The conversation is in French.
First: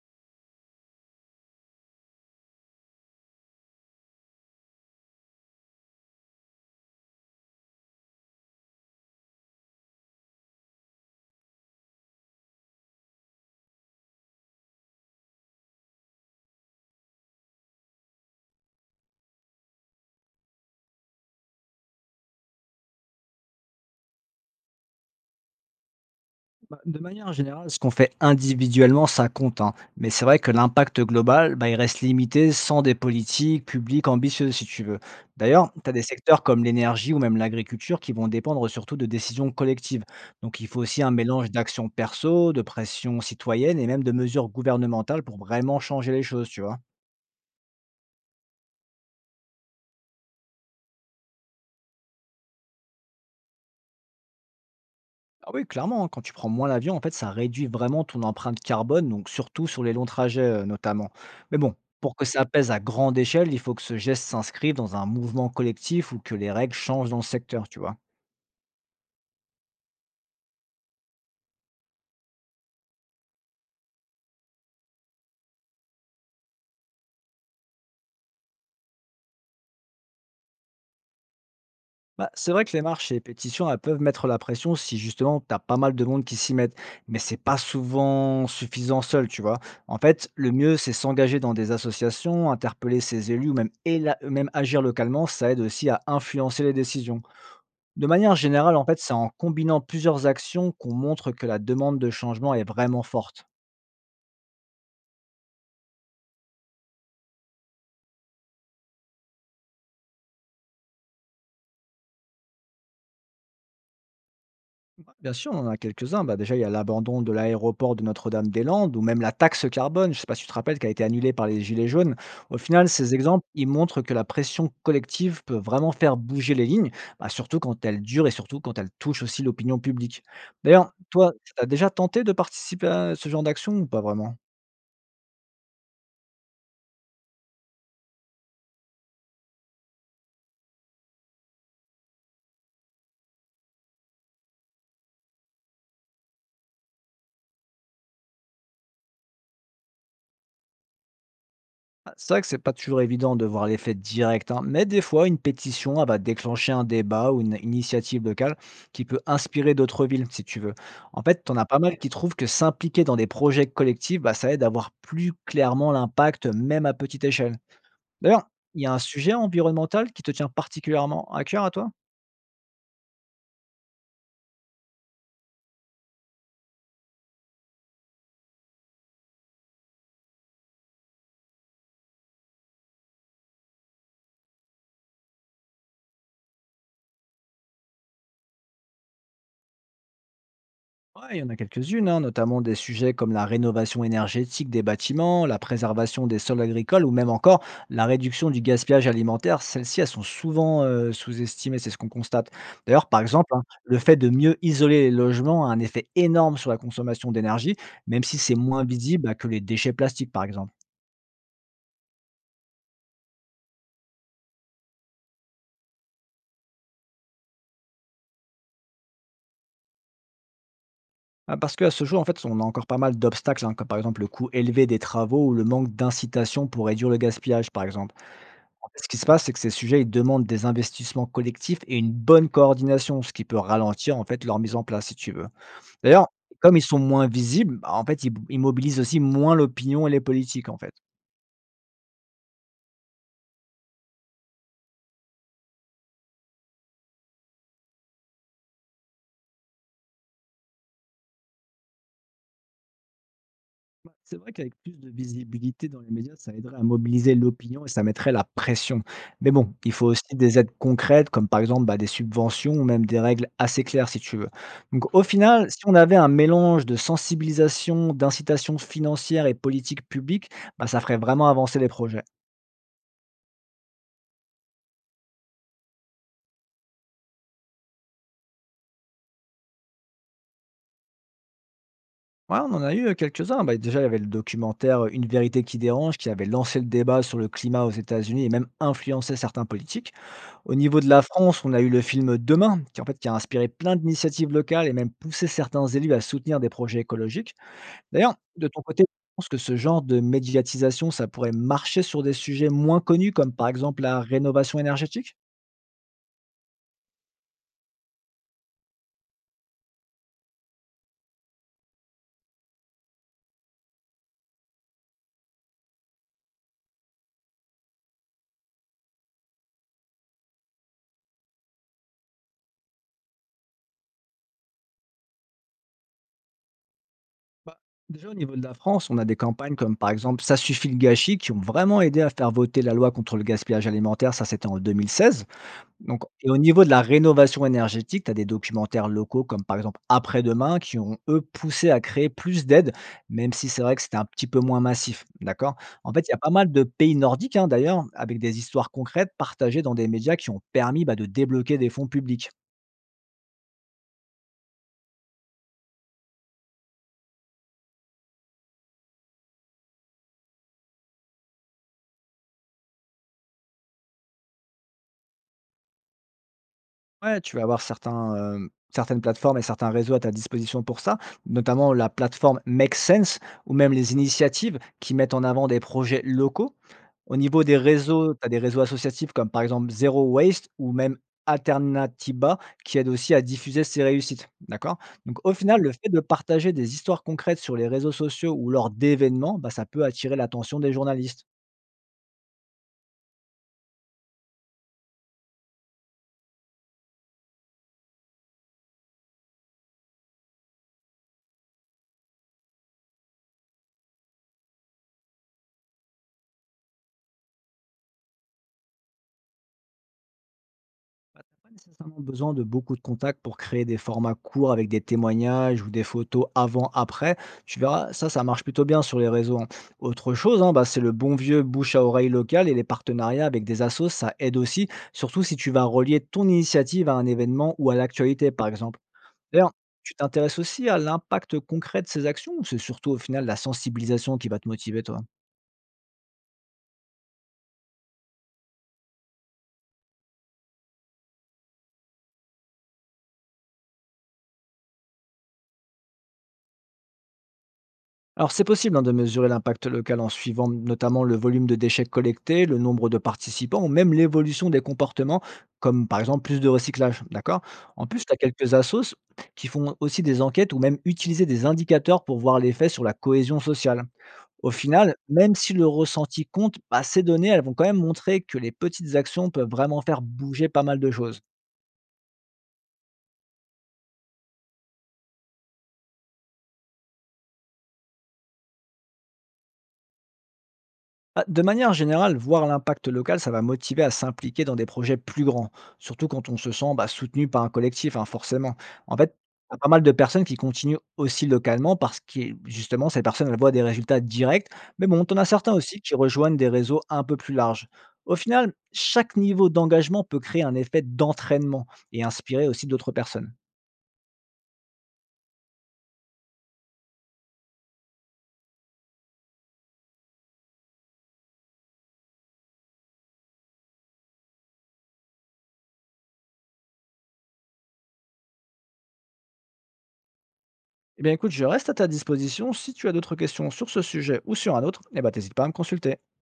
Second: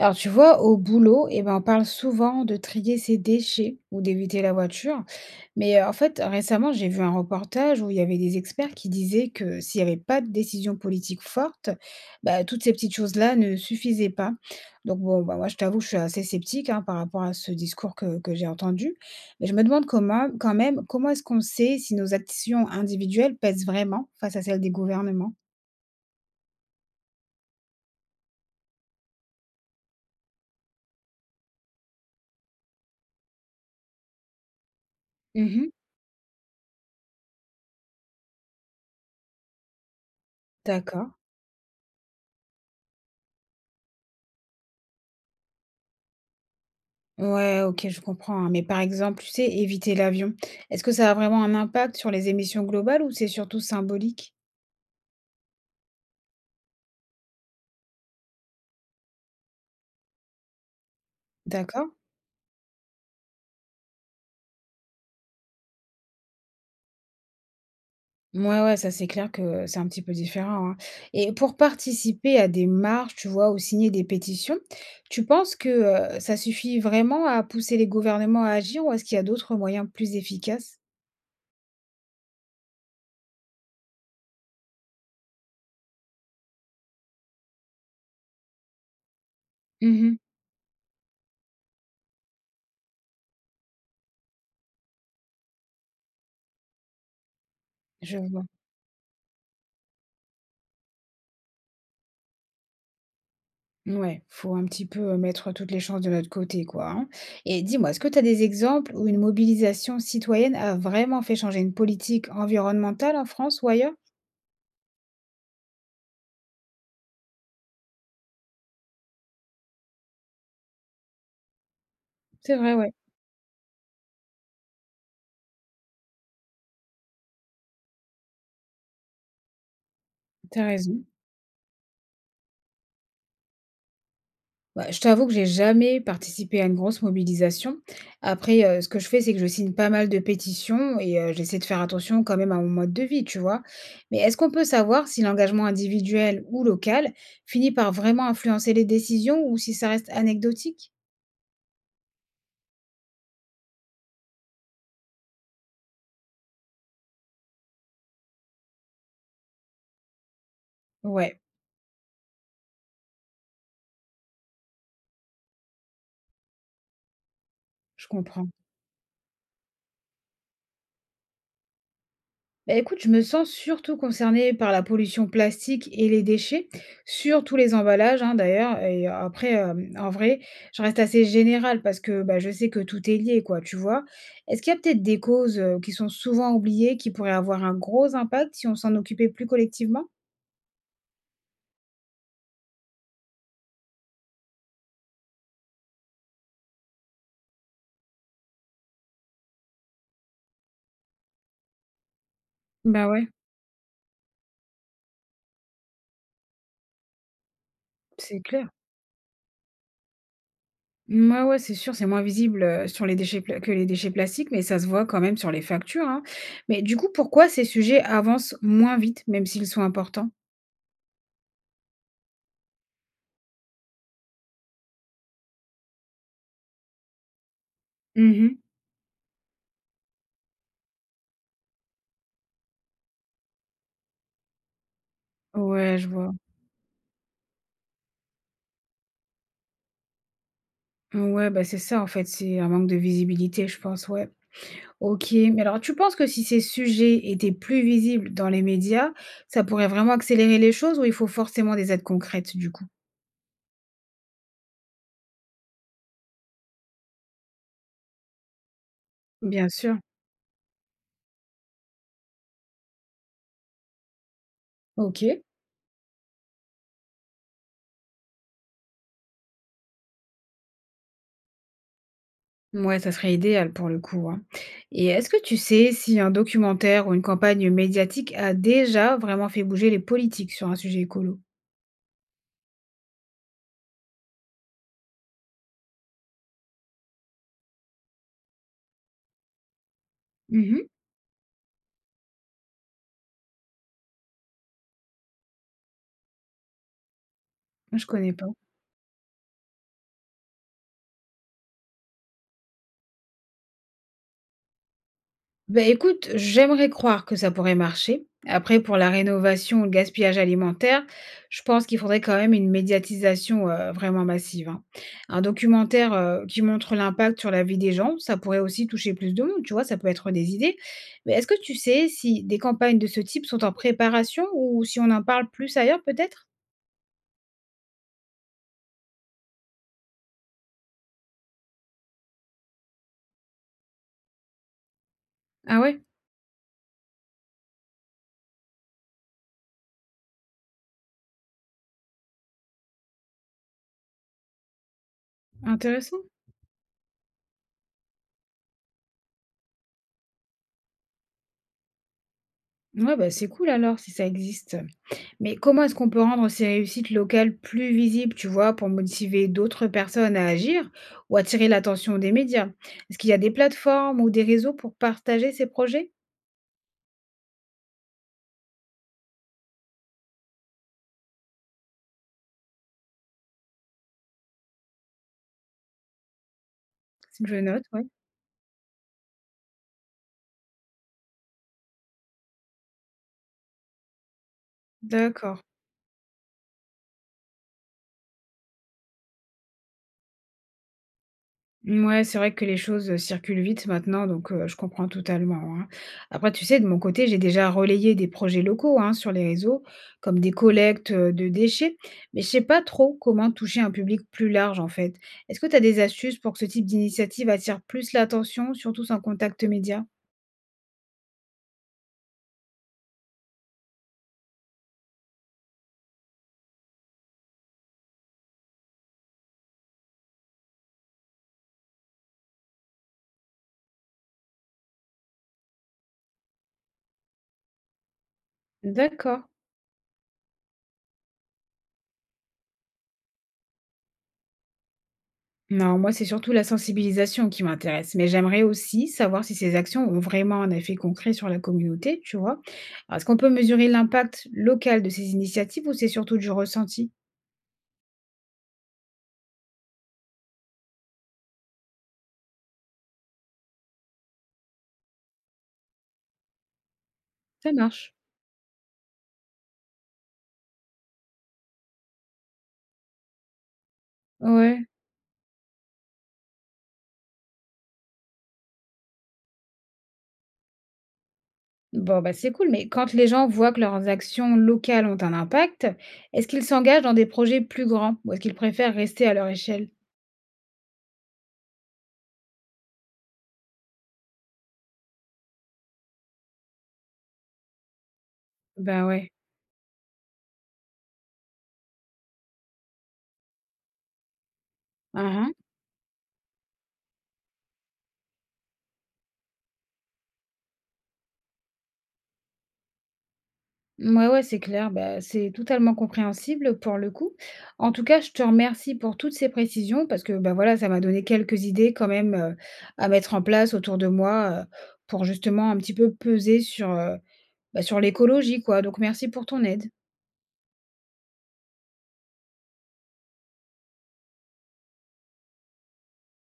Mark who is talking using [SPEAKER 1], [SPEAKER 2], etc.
[SPEAKER 1] Alors, tu vois, au boulot, eh ben, on parle souvent de trier ses déchets ou d'éviter la voiture. Mais en fait, récemment, j'ai vu un reportage où il y avait des experts qui disaient que s'il n'y avait pas de décision politique forte, bah, toutes ces petites choses-là ne suffisaient pas. Donc, bon, bah, moi, je t'avoue, je suis assez sceptique hein, par rapport à ce discours que j'ai entendu. Mais je me demande comment, quand même, comment est-ce qu'on sait si nos actions individuelles pèsent vraiment face à celles des gouvernements?
[SPEAKER 2] Bah, de manière générale, ce qu'on fait individuellement, ça compte, hein. Mais c'est vrai que l'impact global, bah, il reste limité sans des politiques publiques ambitieuses, si tu veux.
[SPEAKER 1] Mhm,
[SPEAKER 2] D'ailleurs, tu as des secteurs comme l'énergie ou même l'agriculture qui vont dépendre surtout de décisions collectives. Donc, il faut aussi un
[SPEAKER 1] d'accord.
[SPEAKER 2] mélange d'actions perso, de pression citoyenne et même de mesures gouvernementales pour vraiment changer les choses, tu vois.
[SPEAKER 1] Ouais, OK, je comprends, hein, mais par exemple, tu sais, éviter l'avion, est-ce que ça a vraiment un impact sur les émissions globales ou c'est surtout symbolique?
[SPEAKER 2] Ah oui, clairement, hein, quand tu prends moins l'avion, en fait, ça réduit vraiment ton empreinte carbone, donc surtout sur les longs trajets, notamment. Mais bon,
[SPEAKER 1] D'accord.
[SPEAKER 2] pour que ça pèse à grande échelle, il faut que ce geste s'inscrive dans un mouvement collectif ou que les règles changent dans le secteur, tu vois.
[SPEAKER 1] Ouais, ouais, ça c'est clair que c'est un petit peu différent, hein. Et pour participer à des marches, tu vois, ou signer des pétitions, tu penses que, ça suffit vraiment à pousser les gouvernements à agir ou est-ce qu'il y a d'autres moyens plus efficaces?
[SPEAKER 2] Bah, c'est vrai que les marches et les pétitions, elles peuvent mettre la pression si justement tu as pas mal de monde qui s'y mettent, mais c'est pas souvent suffisant seul, tu vois. En
[SPEAKER 1] Mhm.
[SPEAKER 2] fait, le mieux, c'est s'engager dans des associations, interpeller ses élus ou même, même agir localement, ça aide aussi à influencer les décisions. De
[SPEAKER 1] Je
[SPEAKER 2] manière
[SPEAKER 1] vois.
[SPEAKER 2] générale, en fait, c'est en combinant plusieurs actions qu'on montre que la demande de changement est vraiment forte.
[SPEAKER 1] Ouais, faut un petit peu mettre toutes les chances de notre côté, quoi, hein. Et dis-moi, est-ce que tu as des exemples où une mobilisation citoyenne a vraiment fait changer une politique environnementale en France ou ailleurs?
[SPEAKER 2] Bien sûr, on en a quelques-uns. Bah, déjà, il y a l'abandon de l'aéroport de Notre-Dame-des-Landes ou même la taxe carbone, je ne sais pas si tu te rappelles, qui a été annulée par les Gilets jaunes.
[SPEAKER 1] C'est
[SPEAKER 2] Au
[SPEAKER 1] vrai,
[SPEAKER 2] final,
[SPEAKER 1] ouais.
[SPEAKER 2] ces exemples, ils montrent que la pression collective peut vraiment faire bouger les lignes, bah, surtout quand elle dure et surtout quand elle touche aussi l'opinion publique.
[SPEAKER 1] T'as
[SPEAKER 2] D'ailleurs,
[SPEAKER 1] raison.
[SPEAKER 2] toi, tu as déjà tenté de participer à ce genre d'action ou pas vraiment?
[SPEAKER 1] Bah, je t'avoue que j'ai jamais participé à une grosse mobilisation. Après, ce que je fais, c'est que je signe pas mal de pétitions et j'essaie de faire attention quand même à mon mode de vie, tu vois? Mais est-ce qu'on peut savoir si l'engagement individuel ou local finit par vraiment influencer les décisions ou si ça reste anecdotique?
[SPEAKER 2] Ah, c'est vrai que c'est pas toujours évident de voir l'effet direct, hein, mais des fois, une pétition elle va déclencher un débat ou une initiative locale qui peut inspirer d'autres villes, si tu veux. En
[SPEAKER 1] Ouais,
[SPEAKER 2] fait, t'en as pas mal ouais qui trouvent que s'impliquer dans des projets collectifs, bah, ça aide à voir plus clairement l'impact, même à petite échelle.
[SPEAKER 1] je
[SPEAKER 2] D'ailleurs,
[SPEAKER 1] comprends.
[SPEAKER 2] il y a un sujet environnemental qui te tient particulièrement à cœur à toi?
[SPEAKER 1] Bah, écoute, je me sens surtout concernée par la pollution plastique et les déchets, sur tous les emballages, hein, d'ailleurs. Et après, en vrai, je reste assez générale parce que, bah, je sais que tout est lié, quoi, tu vois? Est-ce qu'il y a peut-être des causes, qui sont souvent oubliées, qui pourraient avoir un gros impact si on s'en occupait plus collectivement?
[SPEAKER 2] Ouais, il y en a quelques-unes, hein, notamment des sujets comme la rénovation énergétique des bâtiments, la préservation des sols agricoles ou même encore la réduction du gaspillage alimentaire. Celles-ci, elles sont souvent sous-estimées, c'est ce qu'on constate. D'ailleurs,
[SPEAKER 1] Bah,
[SPEAKER 2] par
[SPEAKER 1] ouais,
[SPEAKER 2] exemple, hein, le fait de mieux isoler les logements a un effet énorme sur la consommation d'énergie, même si
[SPEAKER 1] c'est
[SPEAKER 2] c'est
[SPEAKER 1] clair.
[SPEAKER 2] moins visible bah, que les déchets plastiques, par exemple.
[SPEAKER 1] Mouais, ouais, c'est sûr, c'est moins visible, sur les déchets pla que les déchets plastiques, mais ça se voit quand même sur les factures, hein. Mais du coup, pourquoi ces sujets avancent moins vite, même s'ils sont importants?
[SPEAKER 2] Ah, parce qu'à ce jour, en fait, on a encore pas mal d'obstacles, hein, comme par exemple le coût élevé des travaux ou le manque d'incitation pour réduire le gaspillage, par exemple.
[SPEAKER 1] Mmh.
[SPEAKER 2] En fait, ce qui se passe, c'est que ces sujets, ils demandent des investissements collectifs et une bonne coordination, ce qui peut ralentir en fait leur mise en place, si tu veux.
[SPEAKER 1] Ouais, je
[SPEAKER 2] D'ailleurs,
[SPEAKER 1] vois.
[SPEAKER 2] comme ils sont moins visibles, bah, en fait, ils mobilisent aussi moins l'opinion et les politiques, en fait.
[SPEAKER 1] Ouais, bah, c'est ça en fait, c'est un manque de visibilité, je pense, ouais. OK, mais alors tu penses que si ces sujets étaient plus visibles dans les médias, ça pourrait vraiment accélérer les choses ou il faut forcément des aides concrètes du coup?
[SPEAKER 2] Bah, c'est vrai qu'avec plus de visibilité dans les médias, ça aiderait à mobiliser l'opinion et ça mettrait la pression. Mais
[SPEAKER 1] Bien
[SPEAKER 2] bon, il
[SPEAKER 1] sûr.
[SPEAKER 2] faut aussi des aides concrètes, comme par exemple bah, des subventions ou même des règles assez claires, si tu veux. Donc au
[SPEAKER 1] OK.
[SPEAKER 2] final, si on avait un mélange de sensibilisation, d'incitation financière et politique publique, bah, ça ferait vraiment avancer les projets.
[SPEAKER 1] Ouais, ça serait idéal pour le coup, hein. Et est-ce que tu sais si un documentaire ou une campagne médiatique a déjà vraiment fait bouger les politiques sur un sujet écolo?
[SPEAKER 2] Ouais, on en a eu quelques-uns. Bah, déjà, il y avait le documentaire Une vérité qui dérange, qui avait lancé le débat sur le climat aux États-Unis et même influencé certains politiques. Au
[SPEAKER 1] Mhm.
[SPEAKER 2] niveau de la France, on a eu le film Demain, qui en fait qui a inspiré plein d'initiatives locales et même poussé certains élus à soutenir des projets écologiques.
[SPEAKER 1] Je connais
[SPEAKER 2] D'ailleurs,
[SPEAKER 1] pas.
[SPEAKER 2] de ton côté, je pense que ce genre de médiatisation, ça pourrait marcher sur des sujets moins connus, comme par exemple la rénovation énergétique?
[SPEAKER 1] Bah, écoute, j'aimerais croire que ça pourrait marcher. Après, pour la rénovation ou le gaspillage alimentaire, je pense qu'il faudrait quand même une médiatisation vraiment massive, hein. Un documentaire qui montre l'impact sur la vie des gens, ça pourrait aussi toucher plus de monde, tu vois, ça peut être des idées. Mais est-ce que tu sais si des campagnes de ce type sont en préparation ou si on en parle plus ailleurs peut-être?
[SPEAKER 2] Bah, déjà, au niveau de la France, on a des campagnes comme par exemple Ça suffit le gâchis qui ont vraiment aidé à faire voter la loi contre le gaspillage alimentaire, ça c'était en 2016.
[SPEAKER 1] Ah ouais,
[SPEAKER 2] Donc et au niveau de la rénovation énergétique, tu as des documentaires locaux comme par exemple Après-demain qui ont eux poussé à créer plus d'aides, même si c'est vrai que c'était un petit peu moins massif, d'accord? En
[SPEAKER 1] intéressant.
[SPEAKER 2] fait, il y a pas mal de pays nordiques, hein, d'ailleurs, avec des histoires concrètes partagées dans des médias qui ont permis, bah, de débloquer des fonds publics.
[SPEAKER 1] Ouais, bah c'est cool alors si ça existe. Mais comment est-ce qu'on peut rendre ces réussites locales plus visibles, tu vois, pour motiver d'autres personnes à agir ou attirer l'attention des médias? Est-ce qu'il y a des plateformes ou des réseaux pour partager ces projets?
[SPEAKER 2] Ouais, tu vas avoir certains, certaines plateformes et certains réseaux à ta disposition pour ça, notamment la plateforme Make Sense ou même les initiatives qui mettent en avant des projets locaux. Au
[SPEAKER 1] Je
[SPEAKER 2] niveau des
[SPEAKER 1] note, oui.
[SPEAKER 2] réseaux, tu as des réseaux associatifs comme par exemple Zero Waste ou même Alternatiba qui aident aussi à diffuser ces réussites, d'accord? Donc au
[SPEAKER 1] D'accord.
[SPEAKER 2] final, le fait de partager des histoires concrètes sur les réseaux sociaux ou lors d'événements, bah, ça peut attirer l'attention des journalistes.
[SPEAKER 1] Ouais, c'est vrai que les choses circulent vite maintenant, donc je comprends totalement, hein. Après, tu sais, de mon côté, j'ai déjà relayé des projets locaux, hein, sur les réseaux, comme des collectes de déchets, mais je sais pas trop comment toucher un public plus large, en fait. Est-ce que tu as des astuces pour que ce type d'initiative attire plus l'attention, surtout sans contact média?
[SPEAKER 2] Bah, tu pas nécessairement besoin de beaucoup de contacts pour créer des formats courts avec des témoignages ou des photos avant-après. Tu verras, ça marche plutôt bien sur les réseaux, hein. Autre chose, hein, bah, c'est le bon vieux bouche à oreille local et les partenariats avec des assos, ça aide aussi, surtout si tu vas relier ton initiative à un événement ou à l'actualité, par exemple.
[SPEAKER 1] D'accord.
[SPEAKER 2] D'ailleurs, tu t'intéresses aussi à l'impact concret de ces actions ou c'est surtout au final la sensibilisation qui va te motiver, toi?
[SPEAKER 1] Non, moi, c'est surtout la sensibilisation qui m'intéresse, mais j'aimerais aussi savoir si ces actions ont vraiment un effet concret sur la communauté, tu vois. Alors, est-ce qu'on peut mesurer l'impact local de ces initiatives ou c'est surtout du ressenti?
[SPEAKER 2] Alors c'est possible hein, de mesurer l'impact local en suivant notamment le volume de déchets collectés, le nombre de participants ou même l'évolution des comportements, comme par exemple plus de recyclage, d'accord?
[SPEAKER 1] Ça
[SPEAKER 2] En
[SPEAKER 1] marche.
[SPEAKER 2] plus, tu as quelques assos qui font aussi des enquêtes ou même utiliser des indicateurs pour voir l'effet sur la cohésion sociale. Au
[SPEAKER 1] Ouais.
[SPEAKER 2] final, même si le ressenti compte, bah, ces données, elles vont quand même montrer que les petites actions peuvent vraiment faire bouger pas mal de choses.
[SPEAKER 1] Bon, bah c'est cool, mais quand les gens voient que leurs actions locales ont un impact, est-ce qu'ils s'engagent dans des projets plus grands ou est-ce qu'ils préfèrent rester à leur échelle?
[SPEAKER 2] Bah, de manière générale, voir l'impact local, ça va motiver à s'impliquer dans des projets plus grands, surtout quand on se sent bah, soutenu par un collectif, hein, forcément.
[SPEAKER 1] Ben
[SPEAKER 2] En
[SPEAKER 1] ouais.
[SPEAKER 2] fait, il y a pas mal de personnes qui continuent aussi localement parce que justement, ces personnes, elles voient des résultats directs. Mais bon, on a certains aussi qui rejoignent des réseaux un peu plus larges. Au final, chaque niveau d'engagement peut créer un effet d'entraînement et inspirer aussi d'autres personnes.
[SPEAKER 1] Ouais ouais, c'est clair. Bah, c'est totalement compréhensible pour le coup. En tout cas, je te remercie pour toutes ces précisions parce que, bah, voilà, ça m'a donné quelques idées quand même, à mettre en place autour de moi, pour justement un petit peu peser sur, bah, sur l'écologie quoi. Donc merci pour ton aide.
[SPEAKER 2] Eh bien écoute, je reste à ta disposition. Si tu as d'autres questions sur ce sujet ou sur un autre, eh ben, t'hésites pas à me consulter.